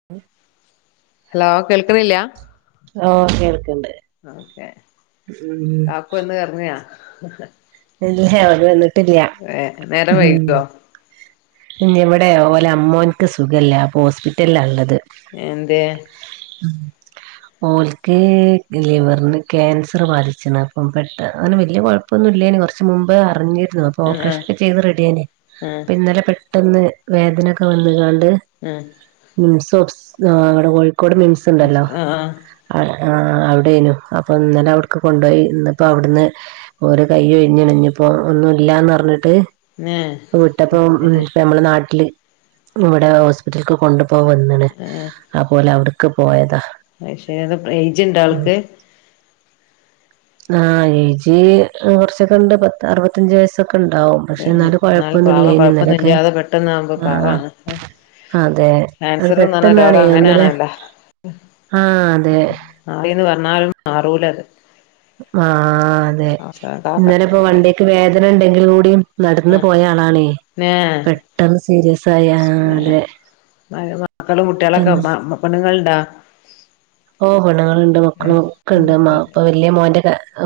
[unintelligible] Hello കേൾക്കണില്ല്യ ഓ കേൾക്ക്ണ്ട് ഓക്കെ ഉം കാക്കു എന്ന് [unintelligible] റങ്ങിയാ ഇല്ല്യ അവര് വന്നിട്ടില്ല്യ ഏ നേരം മ്ഹ് വൈകിയോ ഇന്നവിടെയാ ഓലെ അമ്മോൻക്ക് സുഖല്ല്യ അപ്പൊ ഓസ്പിറ്റലിലാ ള്ളത് എന്തേ ഉം മോൽക്ക് ലിവറിന് ക്യാൻസറ് ബാധിച്ചെണ് അപ്പം പെട്ട ങ്ങനെ വലിയ കൊഴപ്പൊന്നുല്ല്യനു റച്ച് മുമ്പ് അറിഞ്ഞിരുന്നു അപ്പോ ആഹ് ഓപ്പറേഷൻ ക്കെ ചെയ്ത് റെഡിയായ്നേ ആഹ് അപ്പ ഇന്നലെ പെട്ട് ട്ടെന്ന് വേദനൊക്കെ വന്നക്കണ്ട് ഉം മിം [unintelligible] ആ അവിടെ കോഴിക്കോട് മിംസ്ണ്ടല്ലാ ആഹ് ആഹ് ആഹ് ആ അവിടേനു അപ്പൊന്നലെ അവിടക്ക് കൊണ്ടോയി ഇന്നിപ്പോ അവിടുന്ന് ഓരു കൈഒ ഞ്ഞ്ണ്ഞ്ഞപ്പോ ഒന്നുല്ല്യന്ന്റഞ്ഞിട്ട് ന്നെ വിട്ടപ്പൊ നമ്മളെ നാട്ടില് ഇവിടെ ഹോസ്പിറ്റലക്ക് കൊണ്ടു പോക വന്നാണ് അപ്പോ അവിടക്ക് പോയതാ പക്ഷേത് ഉം. ഏജ്ണ്ടോആൾക്ക് ആ ഏജ് കുറച്ചൊക്കെ ഉണ്ട് പത്ത അറുപത്തഞ്ച് വയസ് ഒ ക്ക ഇണ്ടാവും പക്ഷെ എന്നാലും കൊഴപ്പൊന്നുല്ല പാവം ഇനി ഇന്നലൊക്കെ കൊഴപ്പൊന്നുല്ലാതെ പെട്ടെന്നാവുമ്പോ ആഹ പാവാണ് അതെ അത് ക്യാൻസർ എന്ന് പറഞ്ഞ പെട്ടെന്നാണ രോഗം ഒന്നല്ലെ അങ്ങനെയാണല്ലോ ആഹ അതെ മാറിന്ന് പറഞ്ഞാലും മാറൂലത് ആ അതെ ഇന്നലെ ഇപ്പൊ വണ്ടിയക്ക് വേദന ഉണ്ടെങ്കിലു കൂടിയും നടന്ന പോയ ആളാണേെ ന്നെ പെട്ടെന്ന് സീരിയസ് ആയിആ തെ പട്ടെന്ന് പണുങ്ങളുണ്ടാ ഓ പെണ്ണ്ങ്ങളുണ്ട് മക്കളും ഒക്കെ ഉണ്ട് ഇപ്പൊ ആഹ് വലിയ മോന്റെ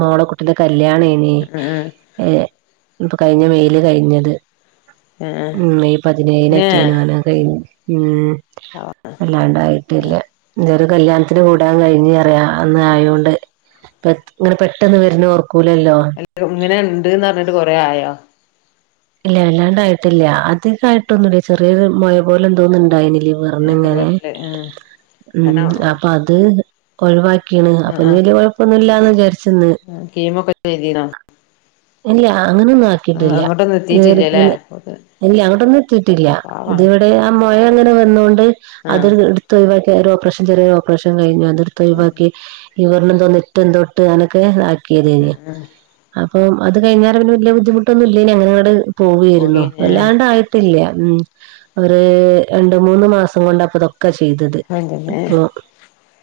മോളെ കുട്ടിയുടെ കല്യാണ ഏ. ഇപ്പൊ കഴിഞ്ഞ മെയില് കഴിഞ്ഞത് ആഹ് ഉം മെയ് പതിനേഴി ന്നെ നേറ്റായിരുന്നാലാ ഉ അല്ലാണ്ടായിട്ടില്ല ചെറ കല്യാണം ത്തിന് കൂടാൻ കഴിഞ്ഞഞ് അറിയ അന്ന് ആയോണ്ട് ഇങ്ങനെ പെട്ടെന്ന് വരുന്ന ഓർക്കൂലല്ലോ ഇങ്ങനെ ഉണ്ട്ന്ന് റഞ്ഞിട്ട് കൊറെേ ആയോ ഇല്ല അല്ലാണ്ടായിട്ടില്ല അധികയിട്ടൊന്നുമില്ല ചെറിയരു മൊഴാ പോലെ എന്തോന്നും ഇണ്ടായിനി വണിങ്ങനെ ലിവറില് ആഹ് ഉ അങ്ങനെ ആഹ് അപ്പൊ അത് ഒഴിവാക്കിണ് അപ്പൊ ആഹ് ഇനിവ ലിയ കുഴപ്പൊന്നുമില്ലാന്ന് വിചാരിച്ചന്ന് കീമൊക്കെ ചെയ്തി നോ ഇല്ല അങ്ങനൊന്നും ആക്കിട്ടില്ല അങ്ങോട്ടൊന്നും വറ എത്തിട്ടില്ലല്ലേ ഇല്ല അങ്ങോട്ടൊന്നും എത്തിട്ടില്ല ഇതി പാവാണ് ഇവിടെ ആ മുഴ അങ്ങനെ വന്നൊണ്ട് ആഹ് അതൊരു ഒഴിവാക്കി ഒരു ഓപ്പറേഷൻ ചെറിയൊരു ഓപ്പറേഷൻ കഴിഞ്ഞ് അതെടുത്തു ആഹ് ഒഴിവാക്കി ലിവറിനെന്തോ നെട്ട് എന്തോ ഇട്ട് അങ്ങനൊക്കെ ആാക്കിയ തേനി ആഹ് ആഹ് ഓംഅത് കഴിഞ്ഞാരെ വലിയ ബുദ്ധിമുട്ടൊന്നും ഇല്ല യിനി അങ്ങന അങ്ങട് പോുകയായിരുന്നു പോയിന് വല്ലാണ്ട ട്ടില്ല ഉ അവര് രണ്ട മൂന്ന് മാസം കൊണ്ടപ്പൊ ഇതൊ ഒക്കെ ചെയ്തത് ഇപ്പൊ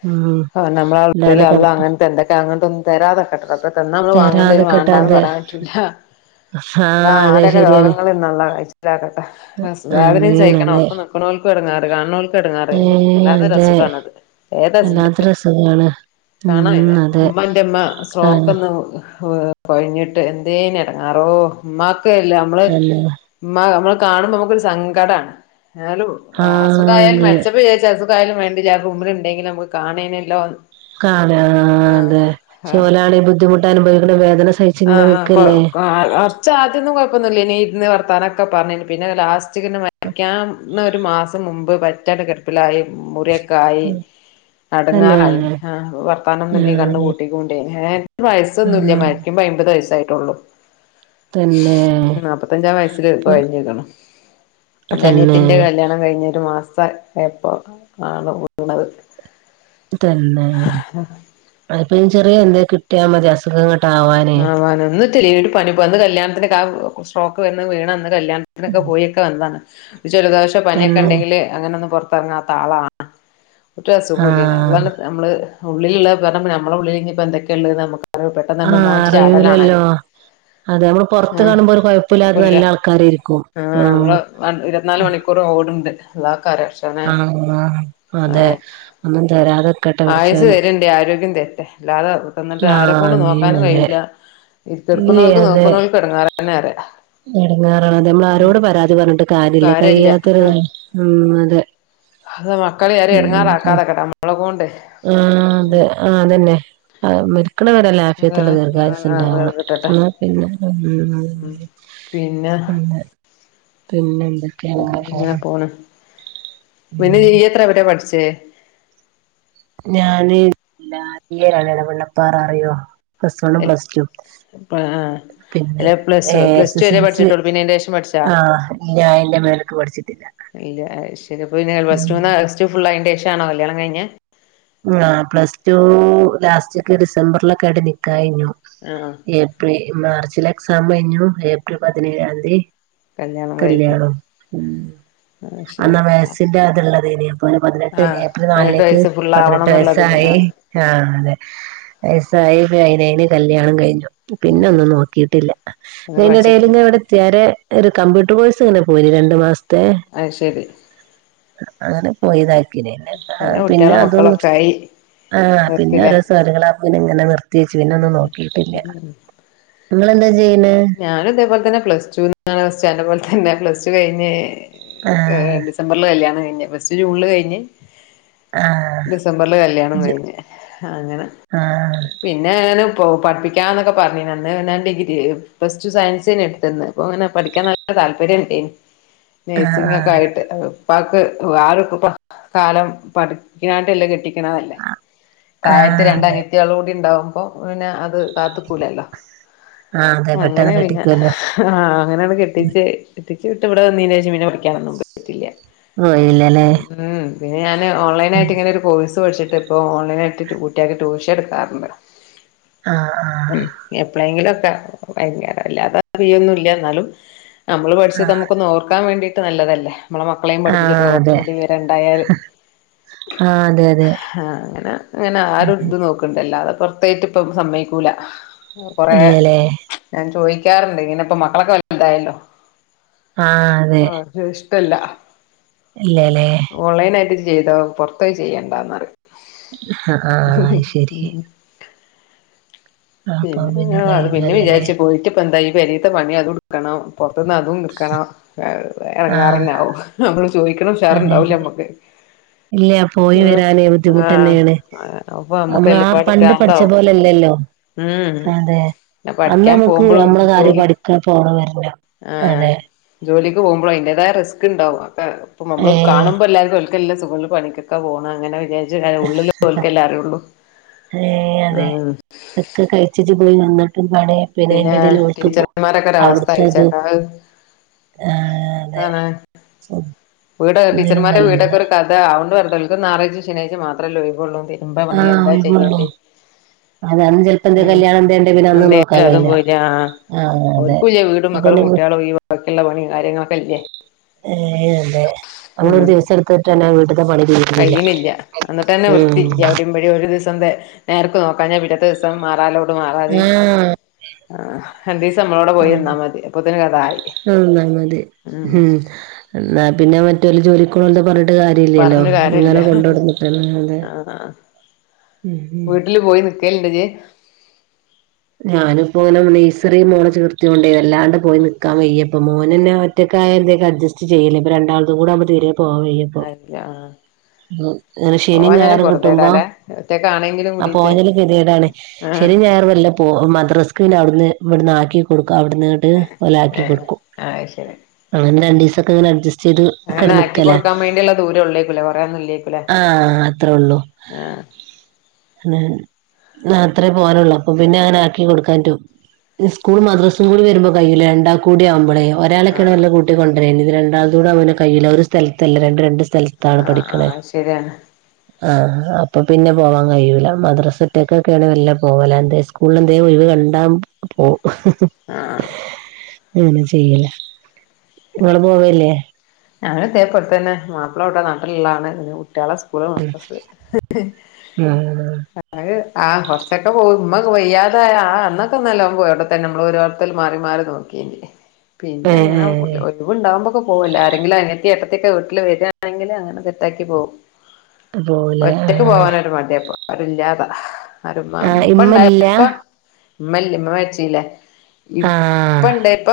ഉം ആ നമ്മളെ അവസ്ഥയിൽ അല്ലാതെ കൊഴപ്പ അള്ളഅങ്ങനത്തെ തരാതെ ഇക്കട്ടെ റബ്ബേ തന്ന നമ്മള് വാങ്ങേണ്ടിവരും തരാതെക്കട്ടെ വാണ്ട എന്ന് അതെ പറയാൻ പറ്റൂില്ല ആഹ് ആ അതെ ആരക ശരിയാണ് രോഗങ്ങന്നുള്ള കഴിച്ചിലാക്കട്ടെ വേദനയും ആമീൻ സയിക്കണം അതെ ഒപ്പ നിക്കണോർക്കും ഇടങ്ങാറ് കാണോൾക്ക ഇടങ്ങാറ് ഏഹ് വല്ലാത്ത അതെ രഅസുഖണത് ഏദാശന്റെ വല്ലാത്തൊരസുഖാണ് കാണ ഉം വയ്യ അതെ ഉമ്മ്മന്റെമ്മ ആണ് സ്രോക്കന്ന് കൊഴിഞ്ഞിട്ട് എന്തേന ഇടങ്ങാറോ ഉമ്മാക്കല്ല നമ്മള് തന്നെ ഉ നമ്മൾ കാണുമ്പോൾ നമുക്കൊരു സങ്കടമാണ് എന്നാലും അസുഖ ആഹ് ആ യാലും അതെ മരിച്ചപ്പോ വിചാരിച്ച് അസു എന്തായാലും വേണ്ടിലാ മുമ്പിലു ഉണ്ടെങ്കിൽ നമുക്ക് കാണേ യിരുന്നല്ലോ കാണ തെ ഓല ണങ്കിൽ ബുദ്ധിമുട്ട് അനുഭവിക്കണ വേദന സഹിച്ച ആ ആ കുറച്ച് ആദ്യൊന്നും കുഴപ്പൊന്നില്ല ഇ നീ ഇന്ന് വർത്താനൊക്കെ പറഞ്ഞന് പിന്നെ ലാസ്റ്റ് പച്ച വരയ്ക്കാന്ന ഒരു മാസം മുമ്പ് പറ്റാൻ കിടുപ്പിലായി മുറി ഒ കായി തന്നെ ഇടങ്ങാറായി വർത്താനം ഒന്നുന്നല്ല കണ് ആഹ് പൂട്ടിക്കൊണ്ടേ ഏ വയസ്സ് ന്നുല്ല ആഹ് മാരിക്കുമ്പ അമ്പത് വയസ്സായിട്ടുള്ളൂ തന്നെ പത്തഞ്ചാം വയസ്സിൽ കുഴഞ്ഞിരിക്ണ് അപ്പ തന്നെ അനയത്തിൻ്റെ കല്യാണം കഴിഞ്ഞൊരു മാസ എപ്പൊ ആകെ പൊട്ടുന്നത് തന്നേ അത് ചെറിയ എന്തെങ്കിലും കിട്ടിയ മതി അസുഖങ്ങൾ ആവാന് ഇന്നെത്ത് ലീവ് ഒരു പണിപ്പൊ ഇന്ന് കല്യാണത്തിനൊക്കാ സ്ട്രോക്ക് വന്ന് വീണന്ന് കല്യാണത്തിനൊക്കെ പോയി വന്നതാന്ന് ഒരു ജലദോശോ തന്നെ പനിയൊക്കെണ്ടെങ്കില് അങ്ങനൊന്നും പൊർത്തെറങ്ങാത്താളാണ് ഒറ്റ ആഹ് അസുഖൂല്ലായിനിഅതാണ് നമ്മള് ഉള്ളില ഉുള്ള പറ നമ്മള ഉള്ളിൽ ഇനി എന്തൊക്കെയ ഉള്ളത് നമുക്ക് അറി പെട്ടണ്ട നന്നായി അറിലല്ലോ അതെ നമ്മള് പുറത്ത് ആഹ് കാണുമ്പോൾ ഒരു കുഴപ്പില്ലാതെ നല്ല ആൾക്കാരായിരിക്കും ആഹ് വൺ ഇരുപതിനാല് മണിക്കൂറും ഓടുണ്ട് അള്ളകാര കത്തോണേ ആഹ് അതെ ആഹ് ഒന്നും തരാതെക്കട്ടെ ആയുസ് പടച്ചോന് തരണ്ട് ആരോഗ്യം തരട്ടെ അല്ലാതെ തന്നിട്ട് ആഹ് ആരെക്കൊണ്ട് ആമീൻ നോക്കാനും അതെ കഴിയു ല്ല ഈ ഇല്ലേ കിടക്കുന്നവർക്കും നോക്കുന്നോർക്കും ഇടങ്ങാറ തന്നെ പറയ എടങ്ങേറാണ അതേ നമ്മളാരോട് പരാതി പറഞ്ഞിട്ടും കാര്യല്ല കയ്യാത്തൊരുത് ഉം അതെ അത് മക്കളെ ആരെയും ആഹ് എടങ്ങാറാക്കാതക്കട്ടെ നമ്മളെക്കോണ്ടേ അതെ ആഹ് അതന്നെ അഹ് മ ക്ക്ണ വരല്ലെ അത് ആഫിയത്ത്ള്ള ദീർഘായുസ്ണ്ടാവണം കിട്ടട്ടെ ഇന്നാ പിന്നെ ഉം ഉം പിന്നെ പിന്നെ പിന്നെന്തൊക്കെ അങ്ങനെ പോണ് പിന്നെ ഉം നീയെത്രെവ്‌ടെ പഠ്ച്ച് ഞാന് [unintelligible] ലെടവണ്ണപ്പാറ അറിയുവോ പ്ലസ് വണ്ണും, പ്ലസ്റ്റും ആഹ് പിന്നെ അല്ല plus A plus S to S വരെ എൽ സി പഠിച്ചിട്ടുള്ളൂ പിന്നെ അയിന്റെ ശേഷം പഠിച്ചാ ആഹ് ഇല്ല അയിന്റെ മേലക്ക് പഠ്ച്ച്ട്ടില്ല ഇല്ല ഏഹ് ശരി അപ്പൊ പിന്നെ പ്ലസ്ടു ന്നാ പ്ലസ്ടു ഫുള്ളായിൻ്റെഷാണോ കല്യാണം കഴിഞ്ഞെ? ആഹ് പ്ലസ്ടൂ ലാസ്റ്റ്ക്ക് ഡിസംബർലൊക്കായിട്ട് നിക്കാഹെയ്ഞ്ഞു ആഹ് ആഹ് ഏപ്രി മാർച്ചിലെക്സാം കയ്ഞ്ഞു ഏപ്രിൽ പതിനേയാന്തി കല്യാണം ഉം ആഹ് അന്നാ ശരി വയസ്സ്ൻ്റാത്ള്ളതേയ്ന് അപ്പൊയ്ന് പതിനെട്ട് ആഹ് ഏപ്രില് പതിനെട്ട് നാലിലേക്ക് വയസ്സ് ഫുള്ളാവണം പതിനെട്ട് എന്നുള്ളതില് വയസ്സായി ആഹ് ആഹ് അതെ വയസ്സായി പതിനേയ്ന് കല്യാണം കയ്ഞ്ഞു ഉം പിന്നൊന്നും നോക്കീട്ടില്ല അത് പഠിച്ചിട്ടില്ല പിന്നയ്ൻ്റെടേല്ങ്ങനെ വ്ടെത്ത്യാരെ ഒരു കമ്പ്യൂട്ടർ കോയ് സു ഇങ്ങനെ പോയിന് രണ്ട് മാസ്ത്തെ അത് ശരി അങ്ങനെ പോയിതാക്കീന് ന്നെന്താ പിന്നെ മക്കളൊക്കായി ആഹ് പിന്നോരോ [unintelligible] ളാപ്പൊ പിന്നെ നിർത്തി വെച്ച് പിന്നൊന്നും നോക്കീട്ടില്ല ഇങ്ങളെന്താ ചെയ്യണേ ഞാനുതേപോൽതന്നെ പ്ലസ് ടുന്ന് അന്നെ പോൽതന്നെ പ്ലസ് ടു കയ്ഞ്ഞ് ആ ഏഹ് ഡിസ് ഡിസംബർല് കല്യാണം കയ്ഞ്ഞ് പ്ലസ്ടു ജൂണില് കഴിഞ്ഞ് ആ ഡിസംബർല് കല്യാണും ജ്- കയ്ഞ്ഞ് അങ്ങനെ ആ പിന്നെ ഞാന്പ്പൊ പഠ്പ്പിക്കാന്നൊക്കെ പറഞ്ഞീന്ന് അന്ന് പിന്നെ ഡിഗ്രി പ്ലസ് ടു സയൻസേനിട്ത്ത്ന്ന് അപ്പൊ ങ്ങനെ പഠിക്കാൻ നല്ല താൽപര്യണ്ടേയ്ന് ആ ആ നേഴ്സിങ്ങൊക്കായിട്ട് അത്പ്പാക്ക് [unintelligible] കാലം പഠിക്കാണ്ടെല്ലെ കെട്ടി ക്ക്ണതല്ലെ ആ തായത്ത് അതെ രണ്ടന്യേത്തോളൂടിണ്ടാവുമ്പോ പിന്നെ അത് കാത്ത്ക്കൂലല്ലോ ആ അതെ അങ്ങനെ പെട്ടെന്ന് പിന്നെ കെട്ടിക്കുമല്ലോ ആഹ് അങ്ങനാണ്ട് കെട്ടിച്ച് കെട്ടിച്ച് വിട്ട്വ്ടെ വന്നീനേഷം പിന്നെ പഠിക്കാനൊന്നും പോയി ഇല്ല്യ ഓ ഇല്ലല്ലേ ഉം പിന്നെ ഞാന് ഉം. ഓൺലൈനായ്ട്ട്ങ്ങനൊരു കോഴ്സ് പഠ്ച്ച്ട്ട്പ്പോ ഓൺലൈനായിട്ട് കുട്ട്യാക്ക് ട്യൂഷട്ക്കാറ്ണ്ട് ആഹ് ഉം എപ്പളേങ്കിലൊക്കെ ഭയങ്കര വല്ലാതെ പെയ്നൊന്നൂല്ല എന്നാലും നമ്മള് ആ പഠ്ച്ചത് നമുക്കൊന്നോർക്കാൻ വേണ്ടീട്ട് നല്ലതല്ലേ നമ്മളെ മക്കളേം ആ പഠിപ്പിച്ചൊട്ക്ക്മ്പൊ അതെ കൊറച്ച്കൂടി വിവരെണ്ടായാല് ആ അതെ അതെ ഹാ അങ്ങനെ അങ്ങനെ ഉം. ആരുട്ത് നോക്കു ണ്ടല്ലാതെ പൊർത്തോയിട്ട്പ്പം സമ്മയ്ക്കൂല കുറേ ഇല്ലല്ലേ ഞാൻ ചോയിക്കാറ്ണ്ട് ഇങ്ങനിപ്പൊ മക്കളൊക്കെ വൽതായല്ലോ ആഹ അതെ ഇഷ്ടല്ല. ഇല്ലലേ ഓൺലൈനായിട്ട് ചെയ്തോ പൊർത്തോയി ചെയ്യണ്ടാന്നറിം ആ ആ അത് ശരി ആ, അപ്പൊ പിന്നെ പിന്നെ അത് പിന്നെ കഴിയൂലല്ലേ വിചാര്ച്ച് പോയിട്ട് ഇപ്പെന്തായി പെരീത്തെ പണി അതു ട്ക്കണം പൊറത്ത്ന്ന് അതുംട്ക്കണം ഏഹ് ആ എടങ്ങേറന്നാവും നമ്മള് ചോയ്ക്ക്ണുഷാർണ്ടാവൂല മ്മക്ക് ഇല്ല്യ പോയി വരാന് ബുദ്ധിമുട്ടെന്നേണ് അപ്പൊ നമ്മുക്ക് അമ്മളാ എല്ലുംപാട് പണ്ട് പഠ്ച്ച ഭ്രാന്താവും പോലെ അല്ലെല്ലൊ ഉം അതെ പിന്നെ അന്ന് പഠിക്കാൻ നമ്ക്ക് പോകുമ്പോഴും നമ്മളെ കാര്യം ജോലി പഠി [unintelligible] പോണ വരണ്ട ആഹ് അതെ ജോലിക്ക് പോകുമ്പൊളും അയിന്റേതായ റിസ്ക്ണ്ടാവും അപ്പ ഏ പ്പംമ്മള് കാണുമ്പ ഇപ്പോ എല്ലാവുംക്കില്ല സ്കൂിൽ പണിക്കൊക്ക പോണം അങ്ങനെ വിച- ജ് എങ്ങനെ ഉള്ളില് പോലക്കല്ലേ അറിയള്ളൂ ഉ ഒ കഴിച്ചിട്ട് പോയി വന്നിട്ട് ണ പിന്നെ എന്റെ ഇടൽ ഒഓക്ക് പോ ടീച്ചർമാരൊക്കെ ഒരു അവസ്ഥ അവിടുത്തത്. അയച്ചേക്ക [unintelligible] വീട് ഒന്നിനും ടീച്ചർമാരെ കഴിയില്ല വീടൊക്കെ ഒരു കഥ അവോണ്ട് പറഞ്ഞ ഓല്ക് ഞാറയ്ച ശനിയാച്ച മാത്രമല്ലോയിവള്ളൂ. ഇ്പ ആ വണ്ടി എന്താ ഒഴിവുള്ളൂ ചെയ്യേണ്ടണ്ട്. അതെ അന്ന് ചെലപ്പോ എന്തേ ഉം കല്യാണം എന്തേ ഇണ്ടേ പിന്നെ അന്ന് നോക്കാൻ എന്തിലും അതും കഴിയില്ല പോയില്ല ആ. ആ അതെ ഓൽകും ഇല്ല വീടും അപ്പൊ മക്കളും പിന്നെ കുട്ടികളും ഈ ബാക്കിയുള്ള പണിയ കാര്യങ്ങളൊക്കെ ഇല്ലേ. ഏ അതെ അണൂറ് ഉം ദിവസം ട്ടന്നെ വീട്ടത്തെ പണി തീരുന്നില്ല കഴിയണില്ല എന്നിട്ട് തന്നെ ഉ വൃത്തിയില്ല അവിടെയും ഒരു ദിവസം നേർക്ക് നോക്കാഞ്ഞാ പിറ്റത്തെ ദിവസം മാറാലോട്ട് മാറാലിം ആഹ് രണ്ടിസം മ്മളോടെ പോയി യന്നാ മതി അപ്പൊത്തിന് കഥായി അന്നാലുമതി ഉം എന്ന പിന്നെ മറ്റേല് ജോലികോ ണോൽത് പറഞ്ഞ- ട്ട് കാര്യല്യലോ പറഞ്ഞു കാര്യല്ല ഇങ്ങനെ കൊണ്ടോട്ന്ന് കിട്ട അതെ ആഹ് ഉം ഉം വീട്ടില് പോയി നിക്കേലിണ്ട്ജ. ഞാനിപ്പോ ഇങ്ങനെ നെയ്സറി മോളെ ചേർത്ത് ല്ലാണ്ട് പോയി ഉം നിൽക്കാൻവയ്യ പ്പ ഇല്ല മോനനെ ആഹ് ഒറ്റക്കയാൽ എന്തോകെ അഡ്ജസ്റ്റ് ചെയ്ല്ല ഇപ്പ രണ്ടാളും കൂടി ആവുമ്പോ തിരെ പോവനും വയ്യ. അര്യാ ഉം ശനി ഞായർ ക് ട്ട്മ്പോ പൊറതേടാല്ലേ ഒറ്റക്കാണെങ്കിലും കൂടിട്ട് അപോയല് പിരീഡാണ് ആഹ് ശനിം ഞായറും മെലെ- മദ്രാസ്ക്ക അവിടുന്ന് ഇവിടുന്ന് ആക്കി കൊടുക്കും അവിടന്ന് ഇങ്ങട്ട് ആക്കി ഏഹ് കൊടുക്കും അത് ശരി അങ്ങന്നെ രണ്ടിസക്കങ്ങനെ അഡ്ജസ് അങ്ങനെ ആക്കി കൊടുക്കാൻ വേണ്ടിയുള്ള ദൂരം ഉള്ളേക്കല കൊറേയൊന്നുംല്ലേക്കല ആഹ് ആഹ. ന്നെ താത്രി പോവാറൊള്ളൂ അപ്പൊ പിന്നെ അങ്ങനെ ആക്കി കൊടുക്കാൻ റ്റും ഞ്സ്കൂളും മദ്രസും കൂടി വരുമ്പോ കയ്യൂല രണ്ടാക്കൂട്യാവുമ്പളേ ഒരാളൊക്കെയാണ് ആഹ് വല്ല കട്ടിക്ക കൊണ്ടര ഇത് രണ്ടാളത്തൂടെ അവന കയില്ല ഒരു സ്ഥലല്ല രണ്ട് രണ്ട് സ്ഥലത്താണ് ആഹ് പഠിക്കണ ആഹ് അത് ശരിയാണ് ആ അപ്പൊ പിന്നെ പോവാ- കയൂല്ല മദ്രസറ്റക്കൊക്കെയാണ് മെലെ പോവല എന്തേ സ്കൂളിൽ എന്ത ഒഴിവ കണ്ടാ. അപ്പോ ആഹ് അങ്ങനെ ചെയ്യല. നിങ്ങൾ പോവല്ലേ. ഞാന ഇതേപോലെ തന്നെ മാപ്പിളവിടെ നാട്ടിലുള്ളാണ് പിനെ കുട്യാളെ സ്കൂല് മദ്രസ്സ് ആഹ് അ ആ കുറച്ചൊക്കെ പോയിമ്മ വയ്യാതായ അന്നൊക്കെന്നല്ലക പോ അവിടെത്തന്നെ നമ്മള് ഒരു- ത്തിൽ മാറി മാറി നോക്കി പിന്നെ അങ്ങന ഏഹ് ഏഹ് ഒഴിവുണ്ടാകുമ്പൊക്ക പോവും ആരെങ്കിലും അനിയത്തി ഏട്ടത്തി വീട്ടിൽ വരാണെങ്കിൽ അങ്ങനെ സെറ്റാക്കി പോകും പോവൂലേ ഒറ്റക്ക് ആഹ് പോവാന് ഒരു മടിഇപ്പം അരില്ലാതാ ആര മാ ആഹ് ഇപ്പ ഇണ്ടായ ഇമ്മല്ല ഇപ്പ ഇമ്മല്ല ഇമ്മ മര്ച്ചീലെ ആഹ് ഇപ്പണ്ട് ഇപ്പ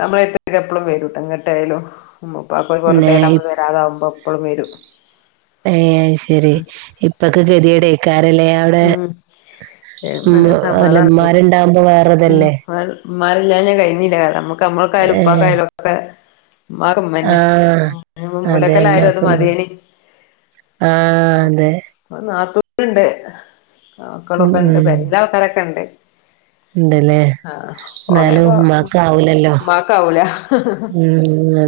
ന മള്അടുത് കൊകെ എപ്പോഴും വരും ഇങ്ങട്ടയാലും ഉമ്മു ഉപ്പാക് ഒരു പിന്നെ പൊറുതെട നമ്മൾ വരാതാവുമ്പോ എപ്പഴും വരും. ഏ ശെരി ഇപ്പൊക്ക കെതിടേക്കാരല്ലേ അവിടെ നെ ഉം അല്ല സമാധാനല്ല ഇമ്മാരുണ്ടാവുമ്പോ ഉ വേറെതല്ലേ മാരിലാഞാ കഴിഞ്ഞീല്ല കഥ നമുക്ക് ക്കമ്മൾക്കായാലു ഏഹ് ഉപ്പാക്കായലൊക്കെ. ഉമ്മാക്ക്മ്മന്നെ ആഹ് മ് മൂ അതെ മൂലക്കലായാലും അത് ഇമ്മാക്ക് മത്യേനി. ആഹ് അതെ. ഇപ്പൊ നാത്തൂന്ണ്ട് ഉം മക്കളൊക്കെണ്ട് ഉം പെരീലാൾക്കാരൊക്കെണ്ട്. ഉണ്ടല്ലേ ആഹ് എന്നാലും പോണേപോവാ ഉമ്മാക്കാവൂലല്ലോ മ്മാക്കാവൂല.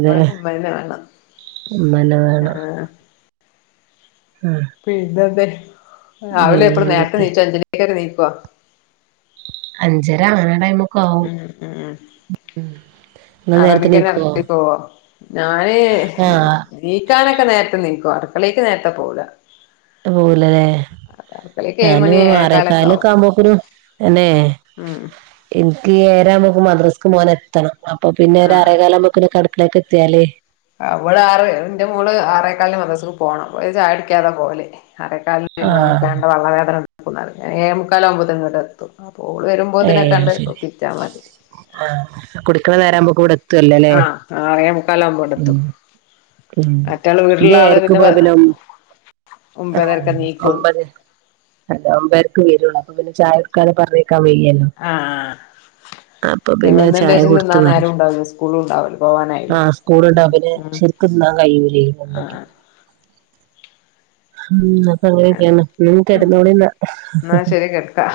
ഉമ്മാക്ക് ഉമ്മന്നെമാണം. മ്മന്നെ വേണം. ഹ്മ്. പിന്നെന്തെഹ് രാവിലെ എപ്പളും നേര്ത്തെ പിന്നെന്തൊക്കെ നീച്ചൽണ്ടാജ് [unintelligible] നീക്കോ. അഞ്ചര അങ്ങനടൈമ്. ഉം ഉം ഇങ്ങള് നേരത്തെ ആറണ്ണിക്കന്നെ എണീക്കോ എർത്തി പോവൊ. ഞാന് ഹ് ആഹ് നീക്കാനൊക്കെ നേര്ത്തെ നീക്കും അടുക്കളേക്ക് നേര്ത്തെ പോവുല. അഹ് പോവൂലലെ. ഏഴ് ഞാന് മണി ഏഴേകാലൊക്കെ ആവും ആറെക്കാലൊക്കാവുമ്പോക്ക്നു എന്നെ. ഉം ഇൻക്ക് ഏയരാവുമ്പോക്ക് മദ്രസ്ക്ക് മോനെത്തണം അപ്പൊ പിന്നെ ഒര് ആഹ് അറേ കാലാവുമ്പോക്കിനൊക്കെ അട്ക്കളേക്കെത്തിയാല്. അവള് ആറ് എന്റെ മോള് ആറേകാലിന് മദ്രസ്ക്ക് പോണം അപ്പഹ് ചായുടിക്കാതെ പോവൽ ആറേക്കാൽ. [unintelligible] ആഹ് വേണ്ട പള്ള വേദന ഇട്ക്കുന്നറിം ഏയെമുക്കാലാവുമ്പോത്തിന് ഇങ്ങട്ടെത്തും. അപ്പൊ ഓൾ ഏഹ് വരുമ്പോത്തിനൊക്കെ അത് ആണ്ട് ശരി ഒപ്പിച്ചാ മതി. കുടിക്കണ നേരാകുമ്പോ ഇവിടെ എത്തുവല്ലോ അല്ലേ ആഹ് ഉം ആറേമുക്കാലാവുമ്പോണ്ടെത്തും. ഉം ഇത് ഏയര്ക്ക്‌ പോയാ പിന്നെ ഒം ആഹ് ഒമ്പതരക്കെ നീക്കൊള്ളൂ ഒമ്പത്. അല്ല ഒമ്പെര്ക്ക് വരുള്ളൂ അപ്പ പിന്നെ ചായൊട്ക്കാതെ പറഞ്ഞേക്കാ വയ്യല്ലോ. ആഹ്. അ. അപ്പൊ പിന്നെ ചായ വന്നേന്റേഷം കൊട്ത്ത് തിന്നാൻ നേരം പറഞ്ഞേ ഉണ്ടാവൂല സ്കൂളും ഉണ്ടാവൂല ആ പോവാനായില്ലേ സ്കൂളുണ്ട ഉം പിന്നെ ഉം ശ തിന്നാ കൈയൂലെ ഹ്മ്. ആഹ് അങ്ങനൊക്കെയാണ് ഹ്മ് കെട്ന്നോളിന്നാ എന്നാ ഹ് ഹ് ശരി കെടക്കാ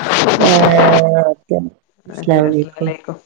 ഏഹ് ഓക്കെ. ശരി അസ്സലാമു അസ്ലാമൊലൈകും. അലൈക്കും